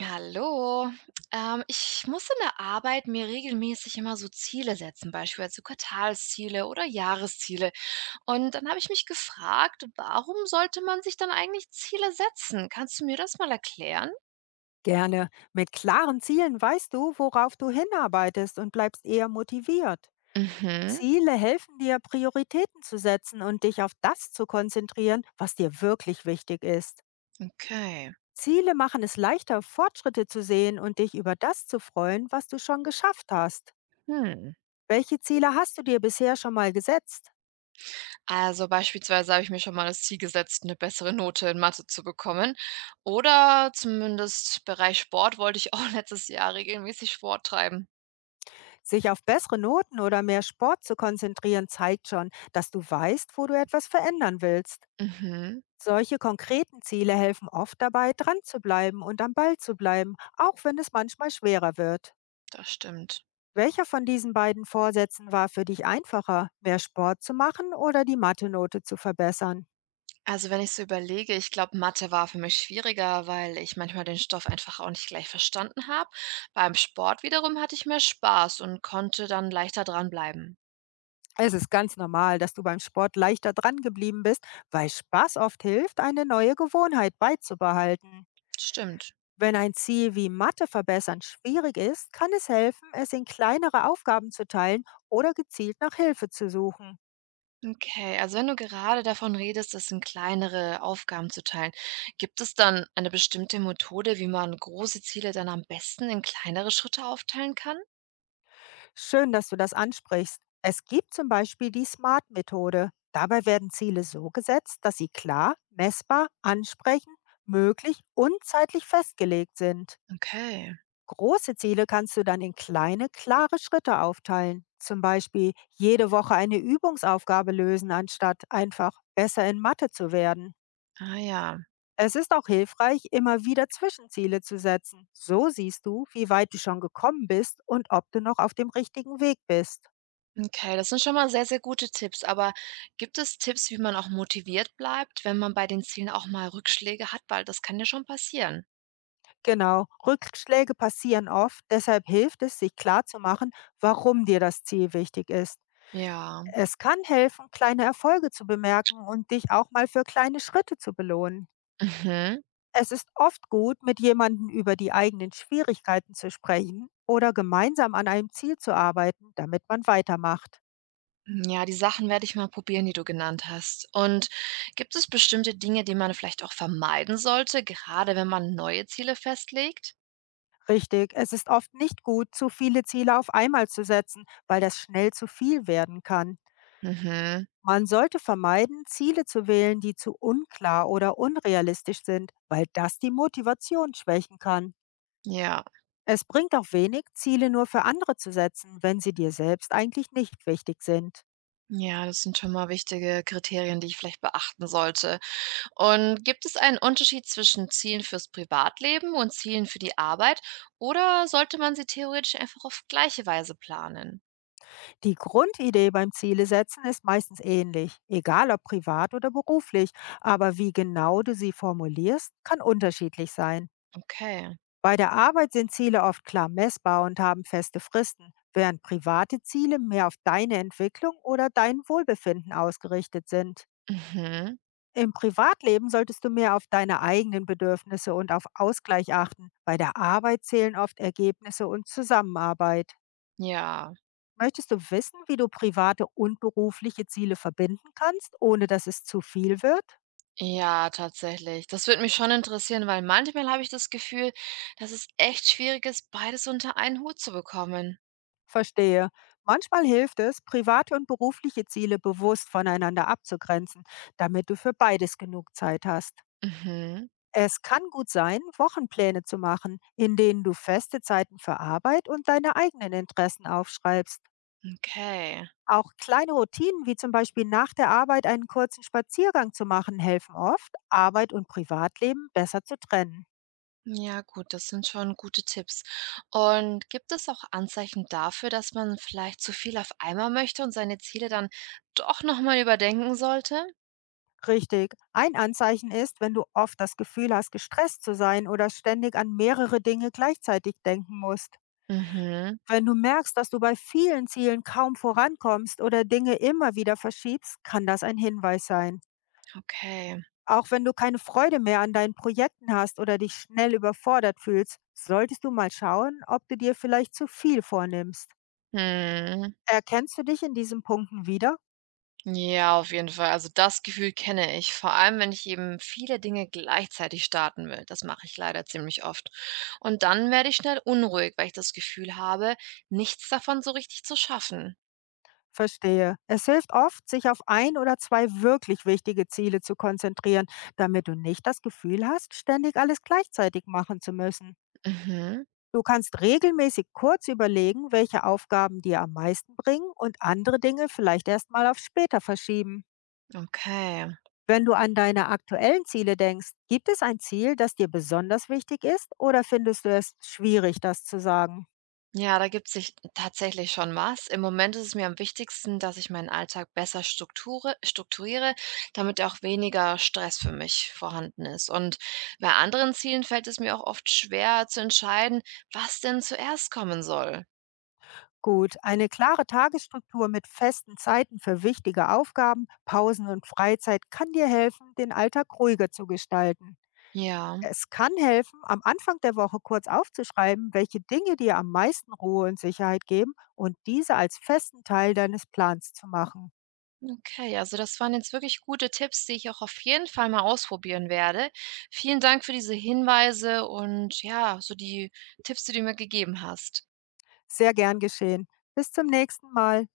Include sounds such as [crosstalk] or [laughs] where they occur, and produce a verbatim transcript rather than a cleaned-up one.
Hallo. Ähm, ich muss in der Arbeit mir regelmäßig immer so Ziele setzen, beispielsweise Quartalsziele oder Jahresziele. Und dann habe ich mich gefragt, warum sollte man sich dann eigentlich Ziele setzen? Kannst du mir das mal erklären? Gerne. Mit klaren Zielen weißt du, worauf du hinarbeitest und bleibst eher motiviert. Mhm. Ziele helfen dir, Prioritäten zu setzen und dich auf das zu konzentrieren, was dir wirklich wichtig ist. Okay. Ziele machen es leichter, Fortschritte zu sehen und dich über das zu freuen, was du schon geschafft hast. Hm. Welche Ziele hast du dir bisher schon mal gesetzt? Also beispielsweise habe ich mir schon mal das Ziel gesetzt, eine bessere Note in Mathe zu bekommen. Oder zumindest Bereich Sport wollte ich [laughs] auch letztes Jahr regelmäßig Sport treiben. Sich auf bessere Noten oder mehr Sport zu konzentrieren zeigt schon, dass du weißt, wo du etwas verändern willst. Mhm, Solche konkreten Ziele helfen oft dabei, dran zu bleiben und am Ball zu bleiben, auch wenn es manchmal schwerer wird. das stimmt. Welcher von diesen beiden Vorsätzen war für dich einfacher, mehr Sport zu machen oder die Mathe-Note zu verbessern? Also, wenn ich so überlege, ich glaube, Mathe war für mich schwieriger, weil ich manchmal den Stoff einfach auch nicht gleich verstanden habe. Beim Sport wiederum hatte ich mehr Spaß und konnte dann leichter dranbleiben. Es ist ganz normal, dass du beim Sport leichter dran geblieben bist, weil Spaß oft hilft, eine neue Gewohnheit beizubehalten. Stimmt. Wenn ein Ziel wie Mathe verbessern schwierig ist, kann es helfen, es in kleinere Aufgaben zu teilen oder gezielt nach Hilfe zu suchen. Okay, also wenn du gerade davon redest, das in kleinere Aufgaben zu teilen, gibt es dann eine bestimmte Methode, wie man große Ziele dann am besten in kleinere Schritte aufteilen kann? Schön, dass du das ansprichst. Es gibt zum Beispiel die SMART-Methode. Dabei werden Ziele so gesetzt, dass sie klar, messbar, ansprechend, möglich und zeitlich festgelegt sind. Okay, Große Ziele kannst du dann in kleine, klare Schritte aufteilen. Zum Beispiel jede Woche eine Übungsaufgabe lösen, anstatt einfach besser in Mathe zu werden. ah ja. Es ist auch hilfreich, immer wieder Zwischenziele zu setzen. So siehst du, wie weit du schon gekommen bist und ob du noch auf dem richtigen Weg bist. Okay, das sind schon mal sehr, sehr gute Tipps. Aber gibt es Tipps, wie man auch motiviert bleibt, wenn man bei den Zielen auch mal Rückschläge hat? Weil das kann ja schon passieren. Genau, Rückschläge passieren oft, deshalb hilft es, sich klarzumachen, warum dir das Ziel wichtig ist. Ja. Es kann helfen, kleine Erfolge zu bemerken und dich auch mal für kleine Schritte zu belohnen. Mhm. Es ist oft gut, mit jemandem über die eigenen Schwierigkeiten zu sprechen oder gemeinsam an einem Ziel zu arbeiten, damit man weitermacht. Ja, die Sachen werde ich mal probieren, die du genannt hast. Und gibt es bestimmte Dinge, die man vielleicht auch vermeiden sollte, gerade wenn man neue Ziele festlegt? Richtig, es ist oft nicht gut, zu viele Ziele auf einmal zu setzen, weil das schnell zu viel werden kann. Mhm. Man sollte vermeiden, Ziele zu wählen, die zu unklar oder unrealistisch sind, weil das die Motivation schwächen kann. Ja. Es bringt auch wenig, Ziele nur für andere zu setzen, wenn sie dir selbst eigentlich nicht wichtig sind. Ja, das sind schon mal wichtige Kriterien, die ich vielleicht beachten sollte. Und gibt es einen Unterschied zwischen Zielen fürs Privatleben und Zielen für die Arbeit oder sollte man sie theoretisch einfach auf gleiche Weise planen? Die Grundidee beim Ziele setzen ist meistens ähnlich, egal ob privat oder beruflich, aber wie genau du sie formulierst, kann unterschiedlich sein. Okay. Bei der Arbeit sind Ziele oft klar messbar und haben feste Fristen, während private Ziele mehr auf deine Entwicklung oder dein Wohlbefinden ausgerichtet sind. Mhm. Im Privatleben solltest du mehr auf deine eigenen Bedürfnisse und auf Ausgleich achten. Bei der Arbeit zählen oft Ergebnisse und Zusammenarbeit. Ja, Möchtest du wissen, wie du private und berufliche Ziele verbinden kannst, ohne dass es zu viel wird? ja, tatsächlich. Das würde mich schon interessieren, weil manchmal habe ich das Gefühl, dass es echt schwierig ist, beides unter einen Hut zu bekommen. Verstehe. Manchmal hilft es, private und berufliche Ziele bewusst voneinander abzugrenzen, damit du für beides genug Zeit hast. Mhm. Es kann gut sein, Wochenpläne zu machen, in denen du feste Zeiten für Arbeit und deine eigenen Interessen aufschreibst. Okay. Auch kleine Routinen wie zum Beispiel nach der Arbeit einen kurzen Spaziergang zu machen helfen oft, Arbeit und Privatleben besser zu trennen. Ja gut, das sind schon gute Tipps. Und gibt es auch Anzeichen dafür, dass man vielleicht zu viel auf einmal möchte und seine Ziele dann doch nochmal überdenken sollte? Richtig. Ein Anzeichen ist, wenn du oft das Gefühl hast, gestresst zu sein oder ständig an mehrere Dinge gleichzeitig denken musst. Mhm, Wenn du merkst, dass du bei vielen Zielen kaum vorankommst oder Dinge immer wieder verschiebst, kann das ein Hinweis sein. okay. Auch wenn du keine Freude mehr an deinen Projekten hast oder dich schnell überfordert fühlst, solltest du mal schauen, ob du dir vielleicht zu viel vornimmst. Hm. Erkennst du dich in diesen Punkten wieder? Ja, auf jeden Fall. Also das Gefühl kenne ich, vor allem wenn ich eben viele Dinge gleichzeitig starten will. Das mache ich leider ziemlich oft. Und dann werde ich schnell unruhig, weil ich das Gefühl habe, nichts davon so richtig zu schaffen. Verstehe. Es hilft oft, sich auf ein oder zwei wirklich wichtige Ziele zu konzentrieren, damit du nicht das Gefühl hast, ständig alles gleichzeitig machen zu müssen. Mhm, Du kannst regelmäßig kurz überlegen, welche Aufgaben dir am meisten bringen und andere Dinge vielleicht erst mal auf später verschieben. okay. Wenn du an deine aktuellen Ziele denkst, gibt es ein Ziel, das dir besonders wichtig ist oder findest du es schwierig, das zu sagen? Ja, da gibt sich tatsächlich schon was. Im Moment ist es mir am wichtigsten, dass ich meinen Alltag besser strukture, strukturiere, damit auch weniger Stress für mich vorhanden ist. Und bei anderen Zielen fällt es mir auch oft schwer zu entscheiden, was denn zuerst kommen soll. Gut, eine klare Tagesstruktur mit festen Zeiten für wichtige Aufgaben, Pausen und Freizeit kann dir helfen, den Alltag ruhiger zu gestalten. Ja, Es kann helfen, am Anfang der Woche kurz aufzuschreiben, welche Dinge dir am meisten Ruhe und Sicherheit geben und diese als festen Teil deines Plans zu machen. okay. Also das waren jetzt wirklich gute Tipps, die ich auch auf jeden Fall mal ausprobieren werde. Vielen Dank für diese Hinweise und ja, so die Tipps, die du mir gegeben hast. Sehr gern geschehen. Bis zum nächsten Mal.